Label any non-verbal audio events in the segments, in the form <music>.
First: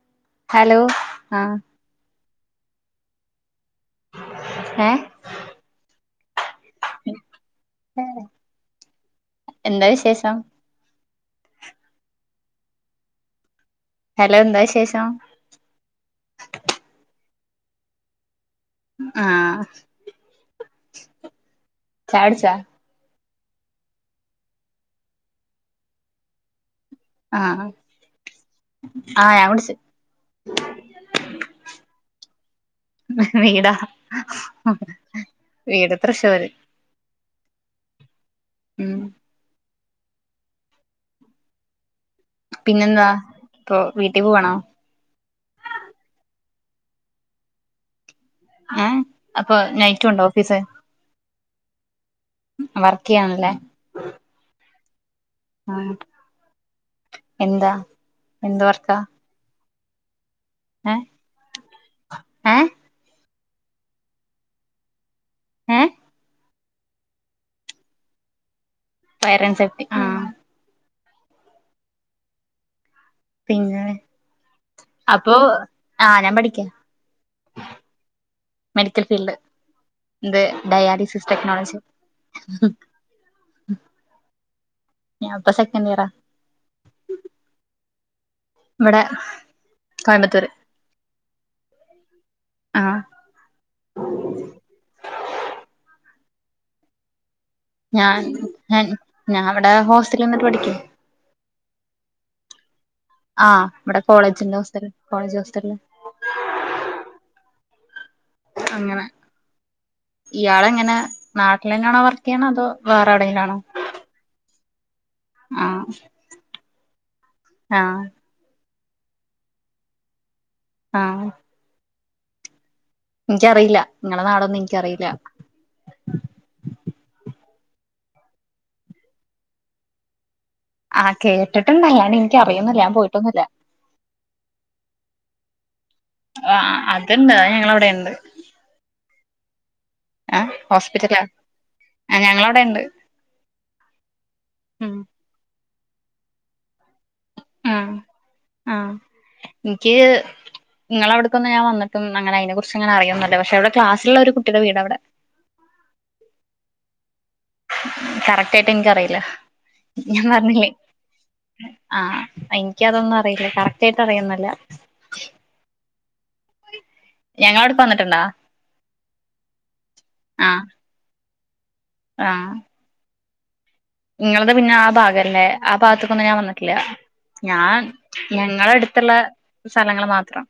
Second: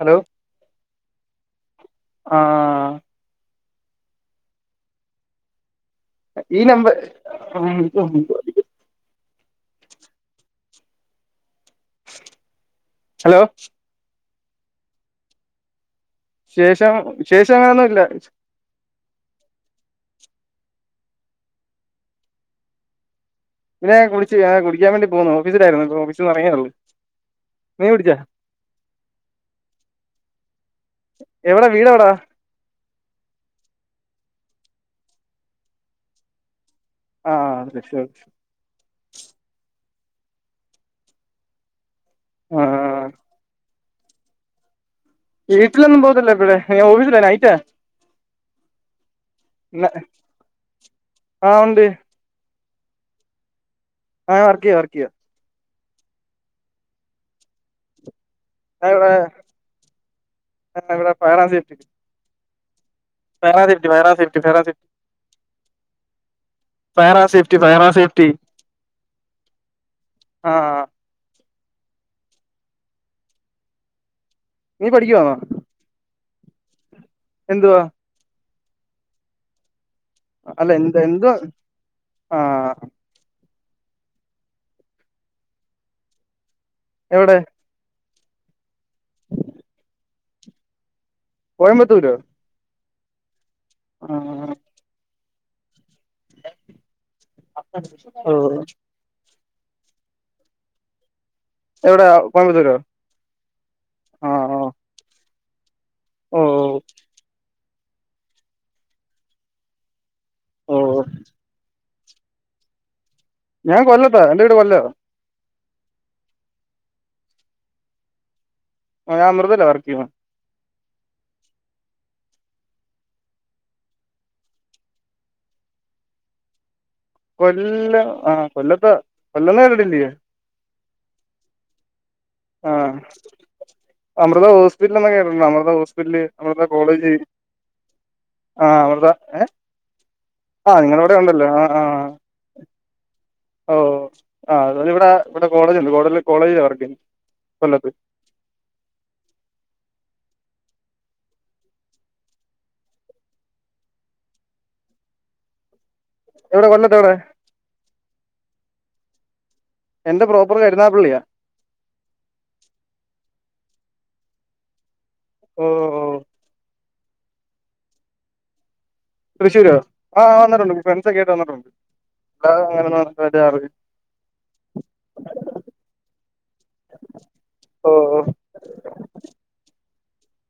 Hello hello ആഹ് ആഹ് ഏഹ് ഈ നമ്പർ <unintelligible> എന്താ വിശേഷം ഹലോ ഹെലോ എന്താവിശേഷം ശേഷം ശേഷം അങ്ങനെയൊന്നുല്ല ആഹ് ചായട്ച്ചാ പിന്നെ കുടിച്ച് ചായ കുടിക്കാൻ വേണ്ടി പോവുന്നു. ഓഫീസിലായിരുന്നു, ഇപ്പൊ ഓഫീസ്ന്ന്എർങ്ങിയേ ഒള്ളൂ ആഹ് ആഹ്, ആഹ് ഞാൻ കുടിച്ച് എവിടാ വീടെവിടാ? വീടാ വീട് തൃശ്ശൂര് ആഹ് തൃശൂര് ഉം ആ പിന്നെന്താ പ്പൊ വീട്ടിപോവാണോ വീട്ടിലൊന്നും പോകത്തില്ല ടുഡേ ഞാൻ ഓഫീസില നൈറ്റാ ഏഹ് ന ആ ഉണ്ട് വർക്കെയ്യാണല്ലേ ആഹ് ഞാൻ വർക്കിയോ വർക്കിയോ ആഹ് എന്താ എന്ത് വർക്ക? ഫ ഫയറ് ആൻഡ് സേഫ്റ്റി ഏഹ് fire and safety fire and safety fire and safety ഏഹ് ഫയറാസേഫ്റ്റി ഫയറാസേഫ്റ്റി ഫയറാൻഡ് സേഫ്റ്റി ഉം ആഹ് ആഹ് പിന്നെ നീ പഠിക്കുവാന്നോ അപ്പൊ ആഹ് ഞാൻ പഠിക്ക എന്തുവാ? മെഡിക്കൽ ഫീൽഡ്, ന്ത് അല്ല എന്ത് ഡയാലിസിസ് എന്തുവാ ടെക്നോളജി ആ ഞാപ്പ സെക്കന്റിയറാ എവിടെ ഇവിടെ കോയമ്പത്തൂർ കോയമ്പത്തൂരോ ആഹ ആ ഞാൻ ഓ ഞാൻ ഇവിടെ ഹോസ്റ്റലിൽ നിന്നിട്ട് പഠിക്കുന്നു എവിടെ കോമ്പത്തൂരോ ആഹ് ഇവിടെ കോളേജിന്റ ഹോസ്റ്റൽ കോളേജ് ഹോസ്റ്റൽ ഓ ഓ അങ്ങനെ ഇയാള ഓ എങ്ങനെ നാട്ടിൽ തന്നെയണോ വർ ക്കെയണോ അതോ വേറെഎവിടെങ്കിലും ആണോ ഞാൻ കൊല്ലത്താ എന്റെ വീട് കൊല്ലാ ആഹ ആഹ ഞാൻ അമൃതെല വർക്ക്‌ ചെയ്യുന്നത് ആഹ ഇനിക്കറിയില്ല നിങ്ങളെ നാടൊന്നും ഇനിക്കറിയില്ല കൊല്ലം ആഹ കൊല്ലത്ത കൊല്ലന്ന കേട്ടിട്ടില്ലേ ആഹ കേട്ടിട്ടുണ്ട് ഞാന് ആ എനിക്കറിയൊന്നില്ല ഞാൻ പോയിട്ടന്നുല്ല അമൃത ഹോസ്പിറ്റൽ എന്ന് കേട്ടുണ്ട് അമൃത ഹോസ്പിറ്റല് അമൃത ആഹ് കോളേജ് അത്ണ്ട് അത് ഞങ്ങളവിടെണ്ട് ആ് അമൃത ഏ ആ നിങ്ങള വിടെ ഉണ്ടല്ലോ ആ ആ് ഞങ്ങള അവിടെണ്ട് ഓ ആ അതത് ഇവിടെ കോളേജ്യ്‌ണ്ട് കോളേജില വർക്കയ്‌ ആഹ ആഹ ഇനിക്ക് നിങ്ങളവിടുക്ക്ന്ന് ഞൻ വന്നട്ടും അങ്ങന അതിനെ കുറിച്ച് അങ്ങന അറിയുന്നല്ല പക്ഷെവിടെ ക്ലസ്സുള്ള ഒരു കുട്ടിയുടെ വീട് അവിടെ എവിടെ കൊല്ലത് എവിടെ കറക്റ്റ് ആയിട്ട് എനിക്കറിയില്ല എന്റെ ഞാൻ പ്രോപ്പർ പറഞ്ഞില്ലേ കരുനാഗപ്പള്ളിയാ ആഹ് എനിക്കതൊന്നും അറിയില്ല കറകറ്റായിട്ട് അറിയുന്നല്ല ഓ ഓ ഞങ്ങളെ അവിടെക്ക് വന്നിട്ടുണ്ടോ തൃശൂര് ആഹ് ആ വന്നിട്ടുണ്ട് ഫ്രണ്ട്സ് ഒക്കെ ആയിട്ട് വന്നിട്ടുണ്ട് നിങ്ങള് ത്പിന്നെ ആ ഭാഗല്ലേ ആ ഭാഗത്തക്കൊന്നും ഞാൻ വന്നിട്ടില്ല ഞാൻ ഓ ഓ ഞങ്ങളടുത്തുള്ള സ്ഥലങ്ങൾ മാത്രം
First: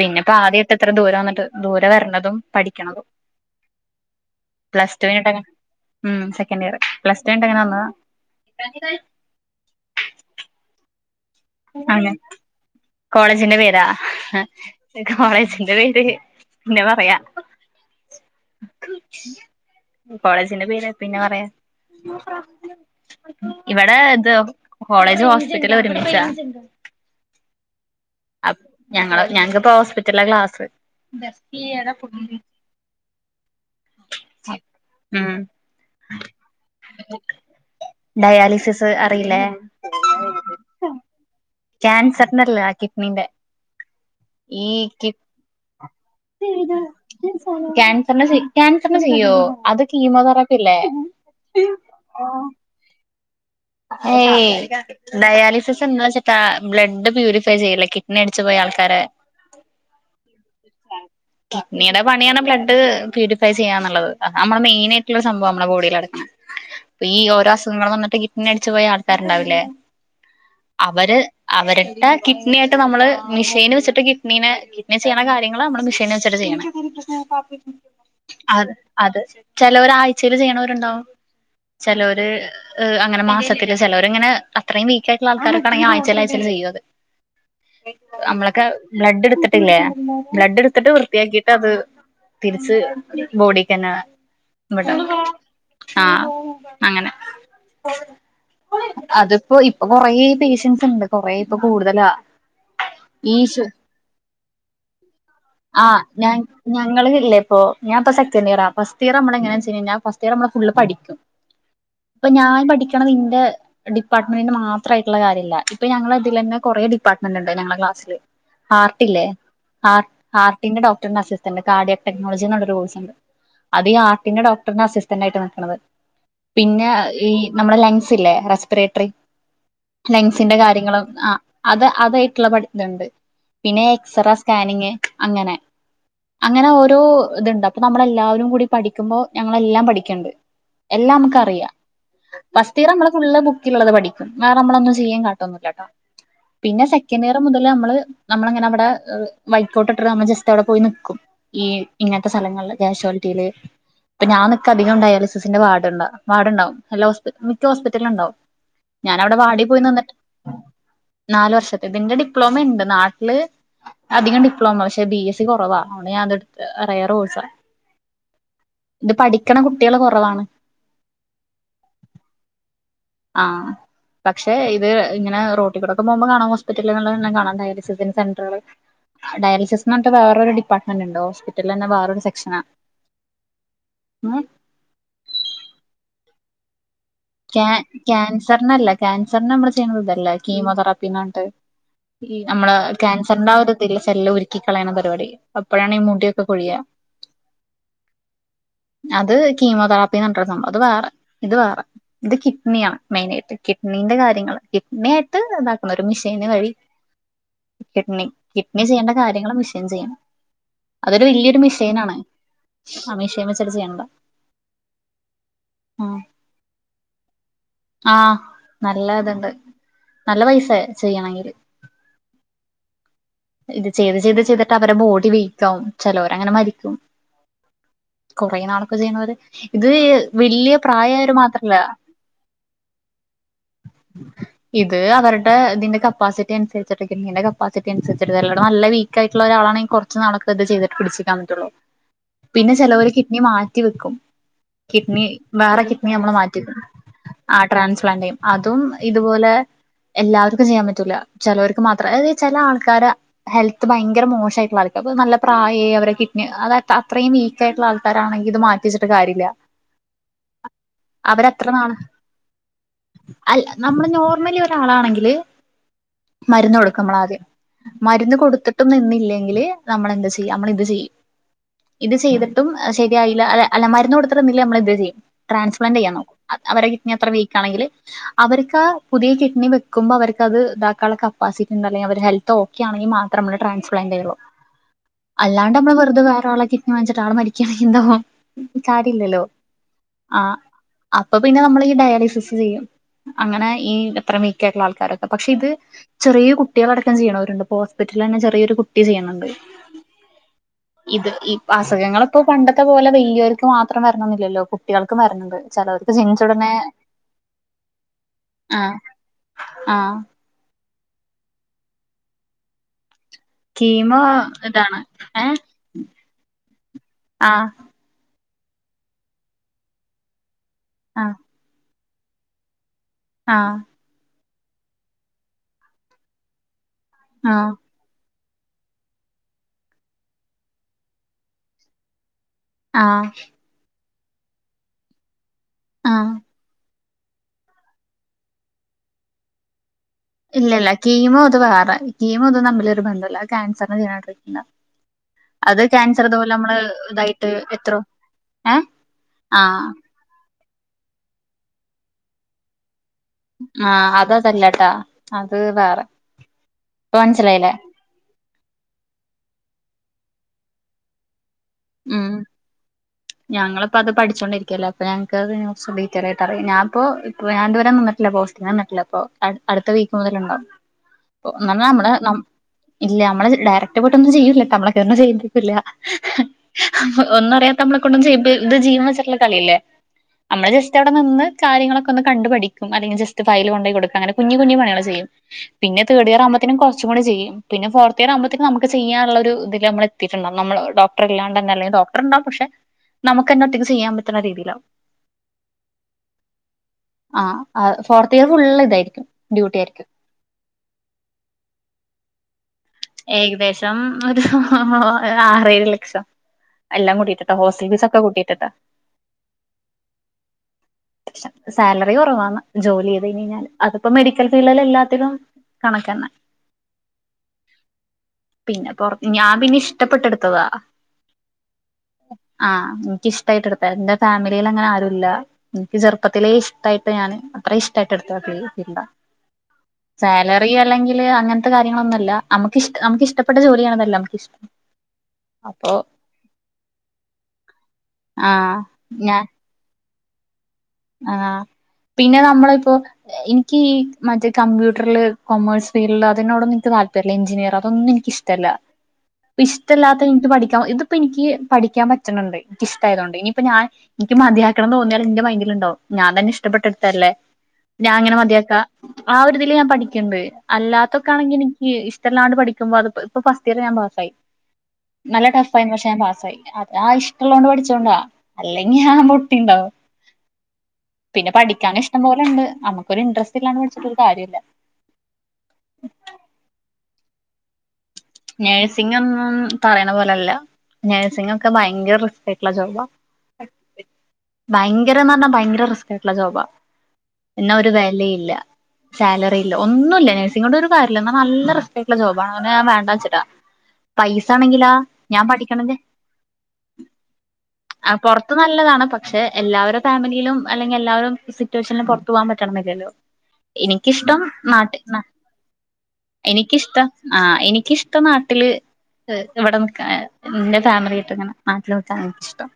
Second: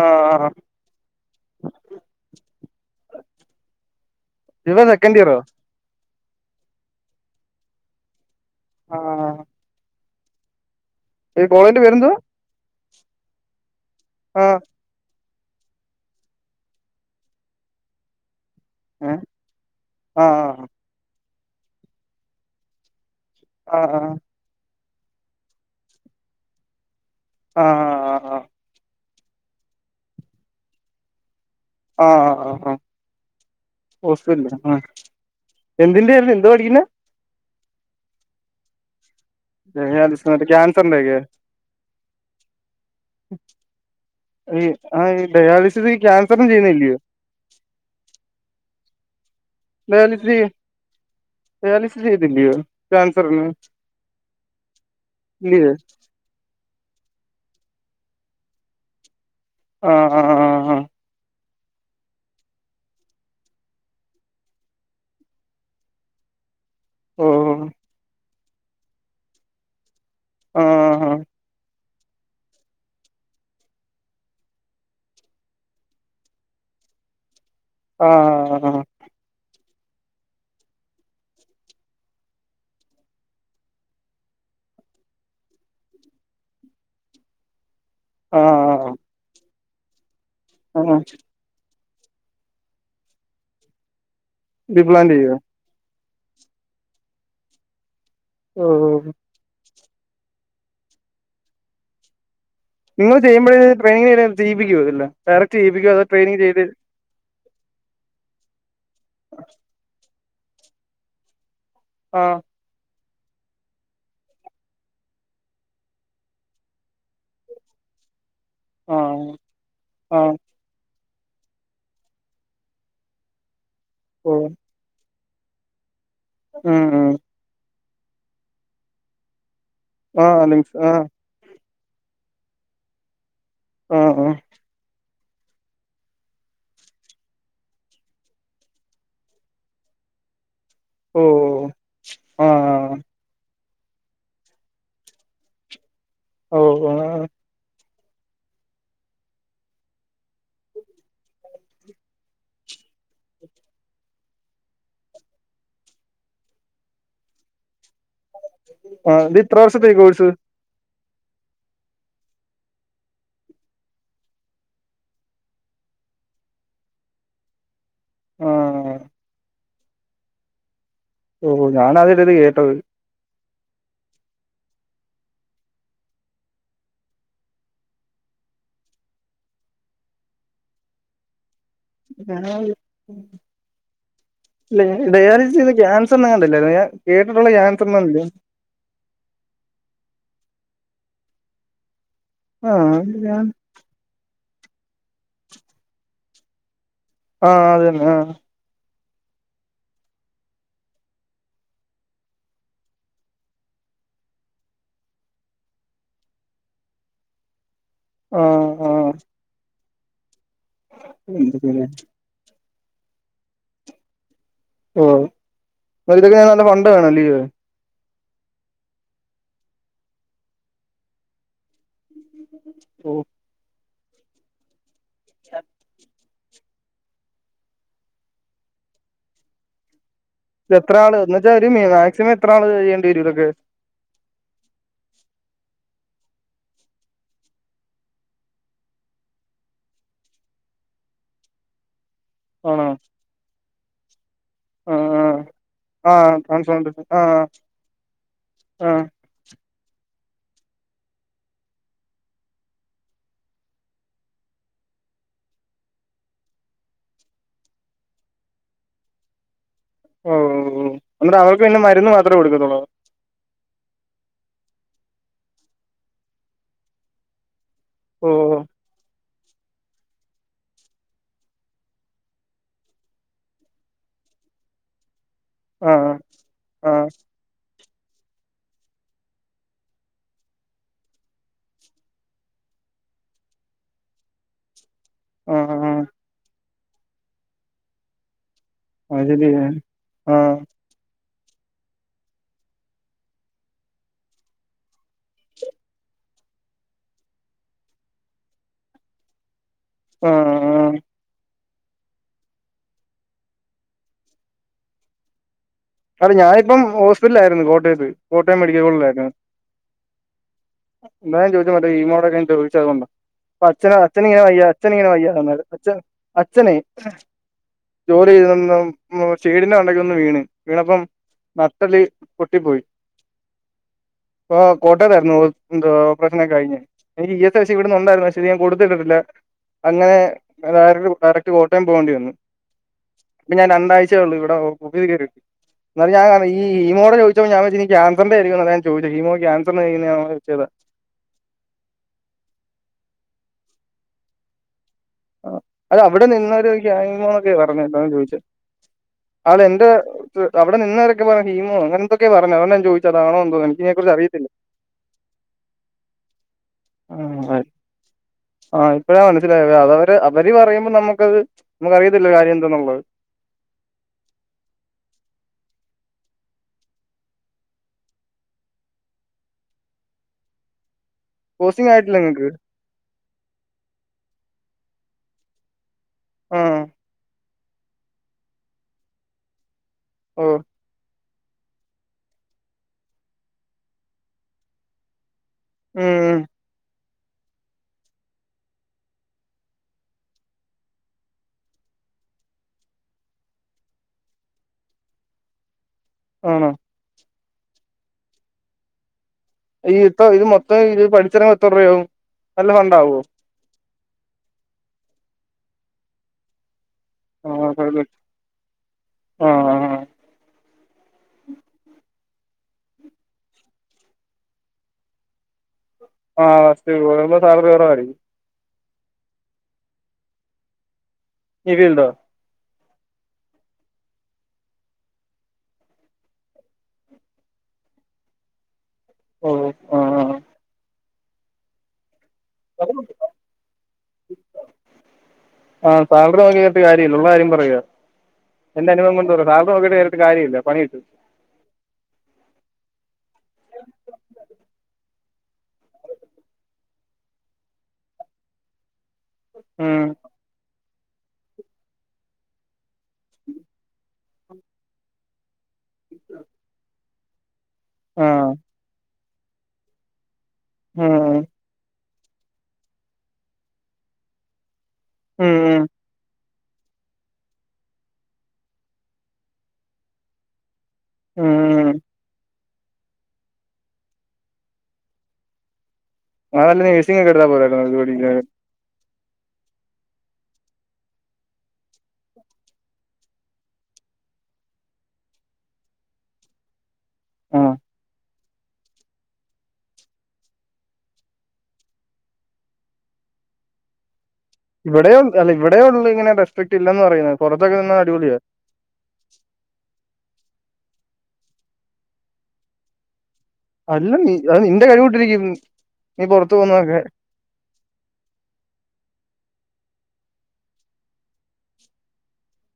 ആ ആ ആ ആദ്യമായിട്ട് ഇത്ര ദൂരം വന്നിട്ട് ദൂരെ വരണതും പഠിക്കണതും നീ ഇപ്പൊ സെക്കൻഡ്ഇയർ ഓ ഉ സെക്കന്റ്ഇയർ പ്ലസ് ടു കഴിഞ്ഞിട്ടങ്ങനെ വന്നതാ ആ ഈ കോളേജിന്റെ അെ പേരെന്തുവാ കോളേജിന്റെ പേരാ ആ കോളേജിന്റെ പേര് പിന്നെ പറയാ ആ കോളേജിന്റെ പേര് പിന്നെ പറയാ ആ ആ ഇവിടെ ഇത് കോളേജ് ഹോസ്പിറ്റല് ഒരുമിച്ചാ ആഹ അ ഞങ്ങള് ഞങ്ങക്ക്പ്പോ ഹോസ്പിറ്റലില ക്ലാസ് <unintelligible> ഹോസ്റ്റൽ ആ ഉം എന്തിന്റരുന്നു എന്തോ പഠിക്കുന്നെ ഡയാലിസിസ് അറിയില്ലേ ഡയാലിസിസ് മറ്റേ ക്യാൻസറിന്റെ ഒക്കെ കേൻസർനുള്ള കിഡ്‌നി ന്റെ ഈ കിഡ്‌നി ഡയാലിസിന് ക്യാൻസറും ചെയ്യുന്നി ല്ലയോ ക്യാൻ ക്യാൻസർന്നെ ചെയ്യോ അത് കീമോ ഡയാലിസിസ് ചെയ് തെറാപ്പില്ലേ ചാൻസർ ന് ഏ യ്‌ ഡയാലിസ്സ സ് താ ബ്ലഡ് പ്യൂരിഫൈ ചെയ്യില്ലേ കിഡ്നി അടിച്ച് പോയ ആൾക്കാരെ ആഹ്ആഹ് ആഹ് അ കിഡനിയുടെ പണിയാണ് ബ്ലഡ് പ്യൂരിഫൈ ചെയ്യാന്നുള്ളത് നമ്മള് മെയിനായിട്ടുള്ള സംഭവ നമ്മുടെ ബോഡില്ടുക്കണത് ഹലോ ഈ ഓ ഓരോ അസുഖങ്ങൾ വന്നിട്ട് കിഡ്‌നി അടിച്ചു പോയ ആൾക്കാരുണ്ടാവില്ലേ ആ അവര് അവരുടെ കിഡ്നി ആയിട്ട് നമ്മള് മിഷീന് വെച്ചട്ട് കിഡ്നിനെകിഡ്നി ചെയ്യണ കാര്യങ്ങള്നമ്മള് മിഷീ ന് വച്ചിട്ട് ചെയ്യണ് <inaudible> ആഹ ആ അത് ചേലോൽ ആഴ്ചൽ ചെയ്യണോരുണ്ടാവും ചേലോര് ങ്ങന മാസത്തില് ചേലോരിങ്ങന അത്രയും വീക്കായിട്ടുള്ള ആൾക്കാരൊക്കെണെങ്കി ആഴ്ചയിൽ ആഴ്ചയിൽ ചെയ്യു അത് ആ നമ്മളൊക്കെ ബ്ലഡ്ടുത്തിട്ടില്ലേ ബ്ലഡ് എടുത്തിട്ട് ആ വൃത്തിയാക്കി അത് തിരിച്ച് ബോഡിക്കന്നെ ഇവിട റീപ്ലാന്റ് ചെയ്യോ ആഹ് അങ്ങനെ ഓ അതിപ്പോ ഇപ്പൊ കൊറ പേഷ്യൻസ് ഉണ്ട് കൊറ ഇപ്പൊ കൂടുതലാ നിങ്ങൾ ഈ ചെയ്യുമ്പയ്‌ ഷു ട്രെയിനി ചെയ് ജയിപ്പിക്കോ ഇതെല്ലാം ഡയറക്ട് ചെയിപ്പിക്കൊ അ ട്രെയിനിങ് ചെയ്ത് ങ്ങൾ ഇല്ലപ്പോ ഞാനിപ്പോ സെക്കൻഡിയറാ ഫസ്റ്റ് ഇയർ നമ്മ എങ്ങനെ വെച്ച് കഴിഞാ ഫസ്റ്റ് ഇയർ നമ്മള് ഫുള്ള് പഠിക്കും ആ ഇപ്പൊ ഞാൻ പഠിക്കണ ഇന്റെ ഡിപ്പാർട്ട്മെന്റിന് മാത്രയിട്ടുള്ള കാര്യല്ല ഇപ്പ ഞങ്ങളെ ഇതിലെന്നെ കൊറേ ഡിപ്പാർട്ട്മെന്റ് ഉണ്ട് ഞങ്ങള ക്ലാസ്സില് ആ ആർട്ടില്ലേ ആർ് ആ ആർ പിന്നെ ഡോക്ടറിന്റെ അസിസ്റ്റന്റ് കാഡിയോ ടെക്നോളജിഎന്നൊരു കോഴ്സ്ണ്ട് അത് ഓ ഹാർട്ടിന്റെ ഡോക്റിന്റെ അസിസ്റ്റ തന്നായിട്ട് നിക്കണത് ഉം പിന്നെ ഉം ഈ നമ്മുടെ ലൻസ് ഇല്ലേ റെസ് പേറ്ററി ആ ലൻസിന്റെ ലിങ്ക്സ് കാര്യങ്ങളും ആ അത് അതായിട്ടുള്ള പടുത്തണ്ട് പിന്നെ ആ എക്സറ ആ സ്കാനിങ് അങ്ങനെ അങ്ങനെ ഓരോ ഇത്ണ്ട് അപ്പൊ നമ്മളെല്ലാവരും കൂടി പഠിക്കുമ്പോ ഞങ്ങളെല്ലാം പഠിക്ക്ണ്ട് എല്ലാം ഓ നമുക്ക് അറിയാ ആ ഫാസ്റ്റ് യിയർ നമ്മള് ഫുള്ള് ബുക്കിലു ള്ളത് പഠിക്കും വേറെ നമ്മളൊന്നും ചെയ്യാ കാട്ടൊന്നുല്ല കേട്ടോ ഓ പിന്നെ ആ സെക്കൻഡ് ഇയർ മുതൽ നമ്മള് നമ്മളെങ്ങനെ അവിടെ വൈക്കോട്ടിട്ട് നമ്മ ജസ്റ്റ് അവിടെ പോയി നിക്കും ഈ ഇങ്ങനത്തെ സ്ഥലങ്ങളില് ക്യാ ഷ്യാലിറ്റിയില് ഇപ്പ ഞാൻ നിക്ക് അധികം ഡയാലിസിന്റെ വാർഡ് ണ്ടാവും എല്ലോസ്പിറ്റ മിക്ക ഹോസ്പിറ്റലും ഉണ്ടാവും ആ ഞാനവിടെ ഇത് ഇത്ര വാർഡിപോയി വർഷത്തെ ന്നിന്നിട്ട് കോഴ്സ് നാല് വർഷത്തെ ഇതിന്റെ ഡിപ്ലോമയി ണ്ട് നാട്ടില് അധികം ഡിപ്ലോമ പക്ഷെ ബി എസ് സി കുറവാ അത്കൊണ്ടാഞാനെടുത്തെ അറേറെ കോഴ്സ ആ ഇത് പഠിക്കണ കുട്ടികള് കുറവാണ് ഓ ഹോഞാനാദ്യായിട്ട ഇത് കേട്ടത് ആഹ് പക്ഷെ ഇത് ഇങ്ങന റോട്ടിക്കൂടെക്കെ പോകുമ്പോ കാണ ഹോസ്പിറ്റലി ലെ ല്ലാം കാണാം ഡയാലിസി സിൻ്റെസെൻ ട്രുകൾ ഡയാലിസിസ് എന്ന് പറഞ്ഞിട്ട് വേറൊരു ഡിപ്പാർട്ട്മന്റ്ണ്ടോസ് പി <unintelligible> ഉം ഇല്ല ഡയാലിസിന്ന് ക്യാൻസ്ന്ന് കണ്ടില്ല ക്യാൻസറിനല്ല ക്യാൻസറിന് നമ്മള് ചെയ്യുന്നത് ഇതല്ലേ കീമോതെറാപ്പിന്നറന്നിട്ട് ഈ ആ നമ്മള്ക്യാൻസറിന്റെ ആ ഒരു സെല്ല് ഉരുക്കി കളയണ പരിപാടി അപ്പോഴാണ് ഈ മുടിയൊക്കെ കൊഴി യാ ആഹ് അതന്നെ ആ അത് കീമോതെറാപ്പിന്ന് പറഞ്ഞിട്ടൊരു സംഭവം അത് വേറെ ഇത് വേറെ ഇത് കിഡ്നിയാണ് മെയിനായിട്ട് കിഡ്നിന്റെ കാര്യങ്ങള് കിഡ്നി യായിട്ട് ഇതാക്കുന്നത് ഒരു മിഷീന് വഴി കിഡ്നി ആ കിഡ്നി ആ ചെയ്യേണ്ട കാര്യങ്ങള്മഷീൻ ചെയ്യണം അതൊരു വലിയൊരു മിഷീനാണ് ആ മിഷയിൻ വെച്ചട്ട് ചെയ്യണത ഓഹ് അതിനൊക്കെ നല്ല ഫണ്ട് വേണം ല്യോ ആഹ് നല്ല ഇത്ണ്ട് നല്ല പൈസെ ചെയ്യണെങ്കില് ഉം ഇത് ചെയ്ത് ചെയ്ത് ചെയ്തിട്ട് അവരെ ബോഡി വീക്ക് ആകും ചെലോര് അങ്ങനെ മരിക്കും കൊറേ നാളൊക്കെ ചെയ്യ്ണോര് ഇത് വല്യ പ്രായോര് മാത്രല്ല എത്രാള് ചെയ്യേണ്ടി വരും ഇതൊക്കെ <inaudible> ഇത് അവര്ടെ ഇതിന്റെ കപ്പാസിറ്റി അനുസരിച്ചിട്ടെക്കെ കിഡ്നിന്റെ കപ്പാസിറ്റി അനുസരിച്ചിട്ട് ചെലവര്ടെ നല്ല വീ ക്കായിട്ട്ള്ള ഒരാളണെങ്കി കൊറച്ച് നാളൊക്ക ഇത് ചെയ്ത്ട്ട് പിടിച്ചുന്നിക്കാൻ പറ്റൊള്ളൂ പിന്നെ ആണോ ചെലവര് കിഡ്നി മാറ്റി വെക്കും കിഡ്നി വേറെ കിഡ്നി നമ്മൾ മാറ്റി വെക്കും ആഹ് ആ ട്രാൻസ്പ്ലാന്റ്യ അതും ഇതുപോലെ എല്ലാവര്ക്കും ചെയ്യാൻ പറ്റൂല ചെലോര് ക്ക് മാത്രെ അത് ചെല ആൾക്കാരെ ഹെൽത്ത് ഭയങ്കര മോശയിട്ട്ള്ള ആൾക്ക് അപ്പ നല്ല പ്രായായി അവരെ കിട്നി അത് അത്രയും വീ ക്കായിട്ട്ള്ള ആൾക്കാരാണെങ്കിൽ ഇത് മാറ്റിവെച്ചിട്ട് കാര്യല്ല ഓഓ എന്നിട്ട് അവർക്ക് പിന്നെ മരുന്ന് മാത്രമേ കൊടുക്കത്തൊള്ളൊ അല്ല നമ്മള് നോർമലി ഒരാളാണെങ്കില് മരുന്ന് കൊടുക്കും അമ്മളാദ്യം ഓ മരുന്ന് കൊടുത്തിട്ടും നിന്നില്ലെങ്കില് നമ്മളെന്ത് ചെയ്യ നമ്മള് ഇത് ചെയ്യും ഇത് ചെയ്തിട്ടും ശരിയായില്ല അല്ല അല്ല മരുന്ന് കൊടുത്തിട്ടുന്നില്ലേ നമ്മൾ ഇത് ചെയ്യും ആ ട്രാൻസ്ലാന്റ് ചെയ്യാ അവരെ ആ അത്ര വീക്ക് ആണെങ്കില് അവർക്ക ആ പുതിയ കിഡ്‌ണി വെക്കുമ്പോ അവർക്ക് അത് ഇതാക്കാനുള്ള കപ്പാസിറ്റി ഇണ്ട അല്ലെങ്കിൽ അവര് ഹെൽ ത്തോക്കെയാണെങ്കിൽ മാത്രം അമ്മള് ട്രൻസ്പ്ലാന്റ്യയെള്ളൂ ആ അല്ലാണ്ട് ആ അമ്മള് വെർതെ വേറാളെ കിഡ്നി വാങ്ങിച്ച്ട്ട് ആൾ മരിക്കാണെങ്കി എന്താവോ അത് കാര്യല്ലല്ലോ ശരിയാ ആ അപ്പൊ പിന്നെ നമ്മള് ഈ ഡയാലിസിസ് ചെയ്യും. അങ്ങനെ ഈ എത്ര വീക്ക ആയിട്ടുള്ള ആൾക്കാരൊക്കെ പക്ഷെ ഇത് ചെറിയ കുട്ടികളടക്കം ചെയ്യണ അവരുണ്ട് ഇപ്പ ഹോസ്പിറ്റലിൽ തന്നെ ചെറിയൊരു കുട്ടി ചെയ്യണണ്ട് ഉം <inaudible> ഇത് ഈ അസുഖങ്ങള് ഇപ്പോ പണ്ടത്തെ പോലെ വല്യോർക്ക് മാത്രം വരണെന്നില്ലല്ലോ കുട്ടിയാൾക്കും വരണ് ണ്ട് ചെലോർക്ക് ജൻച്ച ഉടനെ ഇല്ലായിരുന്നു കോട്ടയത്ത് കോട്ടയം മെഡിക്കൽ കോളില ആയിരുന്നു. ആ മേ ചോദിച്ചോ <unintelligible> അപ്പൊ അച്ഛന കീമോ അച്ഛനിങ്ങനെ വയ്യ ഇതാണ് അച്ഛനിങ്ങനെ വയ്യ ഏ അച്ഛ അച്ഛനെ ആ ജോലി ചെയ്ത വീടിന്റെ മണ്ടക്ക് ഒന്ന് വീണ് വീണപ്പം ആ നട്ടെല് പൊട്ടിപ്പോയി ആഹ് ആ കോട്ടയതായിരുന്നു എന്താ ഒപ്രശനൊക്കെ കഴിഞ് ആ <unintelligible> <unintelligible> വന്നായിരുന്നു ഞാൻ കൊടുത്തിട്ടില്ല അങ്ങനെ ഏതായാലും ഡയറക്ക്റ്റ് കോട്ടയം പോകേണ്ടി വന്നു ആഹ് ഇപ്പ ഞാൻ രണ്ടായ്ച ഒള്ളു ഇവിടെ പുതിയെ കേറിറ്റ് എന്നാ ആ ഞാ ഈ ഹീമോടെ ചോയിച്ചപ്പോ ഞവയിച്ചു ഇനി കാൻസറിന്റെ ആയിരിക്കും ആതാ ഞാൻ ചോയിച്ചെ കീമോ ക്യാൻസർന്ന് ചെയ്യ്ന്നതാണോ? ഇല്ല ഇല്ല കീമോ അത് വേറെ കീമോ ഇതുംതമ്മിൽ ഒരു ബന്ധല്ല അത് ക്യാൻസറിന ചെയ്യ്ണ ട്രീറ്റ്‌മെന്റാ ആഹ് അത് അവിടെ നിന്നൊരു ഇതായിട്ട് <unintelligible> പറഞ്ഞെ എത്രോ അതാ ചോദിച്ച ഏ അവ് ആ എന്റെ അവിടെ നിന്നവരൊക്കെ പറഞ്ഞെ ഹീമോ അങ്ങനെന്തൊക്കെ പറഞ്ഞെ അതോണ്ടാ ഞാൻ ചോയ് ആഹ് അതതല്ലട്ടാ അത് വേറെ ഇപ്പൊ ആഹ് അതെ മനസ്സിലായില്ലേ ആഹ് ഇപ്പഴ മനസ്സിലായെ അത് അവര് അവര് പറയുമ്പോ നമുക്കത് നമുക്കറിയത്തില്ല കാര്യ എന്താന്നുള്ളത് ഞങ്ങൾപ്പോ അത് പഠിച്ചൊണ്ടരിക്കല്ലെ അപ്പൊ ഞങ്ങക്ക് അതിനെ കുറച്ച് ഡീറ്റെയിലേയിട്ട് അറിയ ഞാപ്പോ ഇപ്പോ ഞാൻതുവരെ നിന്നിട്ടില്ല പോസ് ഞാ നട്ടില്ല പ്പൊ അട് അടുത്ത വീക്ക് മുതലുണ്ടാവും അപ്പൊ ന്ന പോസ്റ്റിംഗ് നമ്മുടെ ആയിട്ടില്ല ന നിങ്ങക്ക് ഇല്ല നമ്മള് ഡയറക്ട് പോയിട്ടൊന്നും ചെയ്യില്ലട്ടോ നമ്മളെക്കൊണ്ട് ചെയ്യുപ്പിക്കൂല്ല ആഹ് ഒന്നു അറിയാത്ത നമ്മളെ കൊണ്ടും ചെയ്യുമ്പ ഇത് ജീവൻ വെച്ചിട്ടുള്ള കളിയെല്ലേ ഓഹ് നമ്മള് ജസ്റ്റവിടെ നിന്ന് കാര്യങ്ങളൊക്കെ ഒന്ന് കണ്ടു പഠിക്കും അല്ലെങ്കി ജസ്റ്റ് ഫയല് കൊണ്ടോയി കൊടുക്കും അങ്ങനെ കുഞ്ഞി കുഞ്ഞി പണികെളാ ചെയ്യി പിന്നെ ഉം തേടിയറാ പിന്നെ കൊറച്ച കൂടെ ചെയ്യും പിന്നെ ഫോർത്തിയറാവുമ്പത്തേക്ക് നമുക്ക് ചെയ്യാനുള്ള ഒരു ഇതില് നമ്മളെത്തിയിട്ട്ണ്ടാവും നമ്മ ഡോക്ട അല്ലാണ്ട്ന്നെ അല്ലെങ്കി ഡോക്ടർണ്ടാവും പക്ഷെ നമുക്കെന്നെ ഒറ്റക്ക് ചെയ്യാൻ പറ്റുന്ന രീതിയിലാവും <inaudible> ആണോ? ആഹ് ആ ഫോർത്തിയർ ഫുള്ള്തായിരിക്കും ഈ ഇത്ത ഇത് മൊത്തം ഇത് പഠിച്ചിറങ്ങുമ്പ എത്രരൂപയാകും നല്ല ഫണ്ടാവോ? ഏകദേശം ഒരു ആറേഴ് ലക്ഷം എല്ലാം കൂട്ടി ഹോസ്റ്റൽ ആഹ് ഫീസൊക്കെ കൂട്ടിട്ട്ട്ടോ ആഹ് സാലറി കൊറവാന്ന് ജോലിയ്ത് കഴിഞ്ഴിഞ്ഞാല് അത്പ്പം മെഡിക്കൽ ഫീഡിലെല്ലാത്തിലും കണക്കന്നെ ആ <unintelligible> സാലറികൊറവായിരിക്കും പിന്നെ പൊർ ഞാം പിന്നെ ഇഷ്ടപ്പെട്ടെട്ത്തെതാ ഹെവിയുണ്ടൊ? ആഹ് ഇൻക്കിഷ്ടായിട്ട് എട്ത്താ ഇന്റെ ഫാമിലിയിലങ്ങനെ ആരുല്ല ഇൻക്ക് ചെറുപ്പത്തിലെ ഇഷ്ടയിട്ട് ഞാൻ അത്രയും ഇഷ്ട്ടായിട്ട് എടുത്ത ഫീൽഡ ഓ ആഹ് സാലറി അല്ലെങ്കില് അങ്ങൻത്തെ കാര്യങ്ങളൊന്നുവല്ല അമ്മകിശ്ട നമ്മക്കിഷ്ടപ്പെട്ട ജോലിയാണതെല്ലോ നമ്മക്കിഷ്ടം ആഹ് സാലറി വാങ്ങിയിട്ട് കാര്യവില്ല ഉള്ള കാര്യം പറയുവാ ആഹ് എന്റെ അനുഭവം കൊണ്ട് പറയാ സാല നോക്കിട്ട് ചെയ്തിട്ട് കാര്യവില്ല പണികിട്ടും ആഹാ പിന്നെ നമ്മള്പ്പൊ ഇൻക്ക് ഈ മറ്റെ കമ്പ്യൂട്ടർല് കോമേഴ്സ് ഫീൽഡ് അതിനോടൊന്നും ഇൻക്ക് താല്പര്യല്ല എഞ്ചിനീയറ് അതൊന്നും ഇനിക്ക് ഇഷ്ടെല്ല ഉം ഇപ്പഷ്ടല്ലാത്തെ ഇൻട്ട് പഠിക്കാ ഇതിപ്പൊ ഇൻക്കി പഠിക്കാൻ പറ്റ്ണ് ണ്ട് ഇഷ്ട്ടായതോണ്ട് ഇനിയിപ്പ ഞാൻ ഇക്കി മതിയാക്കണം തോന്നിയാലും ഇന്റെ മൈൻഡില്ണ്ടാവും ഞാൻ തന്നെ ഇഷ്ടപ്പെട്ടെടുത്തല്ലേ ഞാ എങ്ങനെ ആഹ് മതിയാക്കാ ആ ഒരു ഇതില് ഞാൻ പഠിക്ക്ണ്ട് അല്ലാത്തൊ ഉം ക്കാണെങ്കി ഇനിക്ക് ഇഷ്ടെല്ലാണ്ട് പഠിക്കുമ്പോ അത്പ്പോ ഇപ്പൊ ഫസ്റ്റിയറ് ഞാൻ പാസ്സായി നല്ല ഉം ടഫ്ഫായിന്നു പക്ഷെ ഞാൻ പാസ്സായി അത് ആ ഇഷ്ടള്ളോണ്ട് പഠിച്ചോണ്ടാ അല്ലെങ്കി ഞാൻ പൊട്ടിണ്ടാവും പിന്നെ ഉം പഠിക്കാനും ഇഷ്ടം പോലെണ്ട് നമ്മക്കൊരു ഇൻട്രസ്റ്റില്ലാണ്ട് പഠിച്ചിട്ടൊരു കാര്യൂല്ല ഇന്നാ വല്ല നഴ്സിങ്ങൊക്കെ എടുത്താ പോരായിരുന്നോ നിനക്ക് പഠിക്കാനായിട്ട്? നഴ്സിങ്ങൊന്നും പറയ്ണ പോലല്ല നേഴ്സിങ്ങൊക്കെ ഭയങ്കര റിസ്കായിട്ടുള്ള ജോബാ ഭയങ്കരെന്ന് പറഞ്ഞാ ഭയങ്കര റിസ്കായിട്ടുള്ള ജോബാ ആഹ് എന്നാ ഒരു വെലയില്ല സാലറിയില്ല ഒന്നുല്ല നഴ്സിങ്ങോണ്ട് ഒരു കാര്യില്ല എന്നാ നല്ല റിസ്ക്കായിട്ടുള്ള ജോബ അതോണ്ടാ ഞാൻ വേണ്ടാന്നെച്ചെ ട്ടാ പൈസാണെങ്കി ഇവിടെയൊ അല്ല ഇവിടെയൊള്ളു ഇങ്ങനെ റെസ്പെക്റ്റില്ലെന്ന് പറയുന്നുന്നത് പൊറത്തൊക്കെ ചെന്ന ആ അടിപൊളിയാ പൊറത്ത് നല്ലതാണ് പക്ഷെ എല്ലാവരെ ഫാമിലിയിലും അല്ലെങ്കി എല്ലാവരും സിറ്റുവേഷനിലും പൊറത്തു പോവാൻ പറ്റണെന്നില്ലല്ലോ? അല്ല നീ എനിക്കിഷ്ടം അത് നിന്റെ നാട്ടിൽ കഴിവ് കൊണ്ടിരിക്കും നീ പുറത്തു പോകുന്നതൊക്കെ എനിക്കിഷ്ടം ആഹാ എനിക്കിഷ് ട്ടം നാട്ടില് ഇവിടെ നിക്കാനാ ഇന്റെ ഫാമിലിയായിട്ട്ങ്ങെനെ നാട്ടില് നിക്കാനെനിക്കിഷ്ടം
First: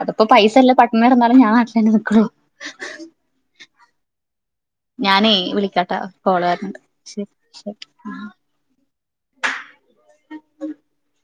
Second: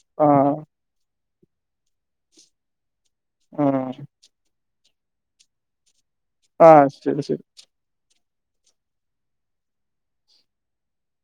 അത്പ്പൊ ആഹ് പൈസല്ല പട്ടിണി കെടന്നാലും ഞാൻ നാട്ടിലെന്നെ നിക്കൊള്ളു ഉം ഞാനെ വിളിക്കാട്ടോ കോള് വര്ണ് ആഹ് ണ്ട് ശരി ശെരി ശരി ശെ <inaudible>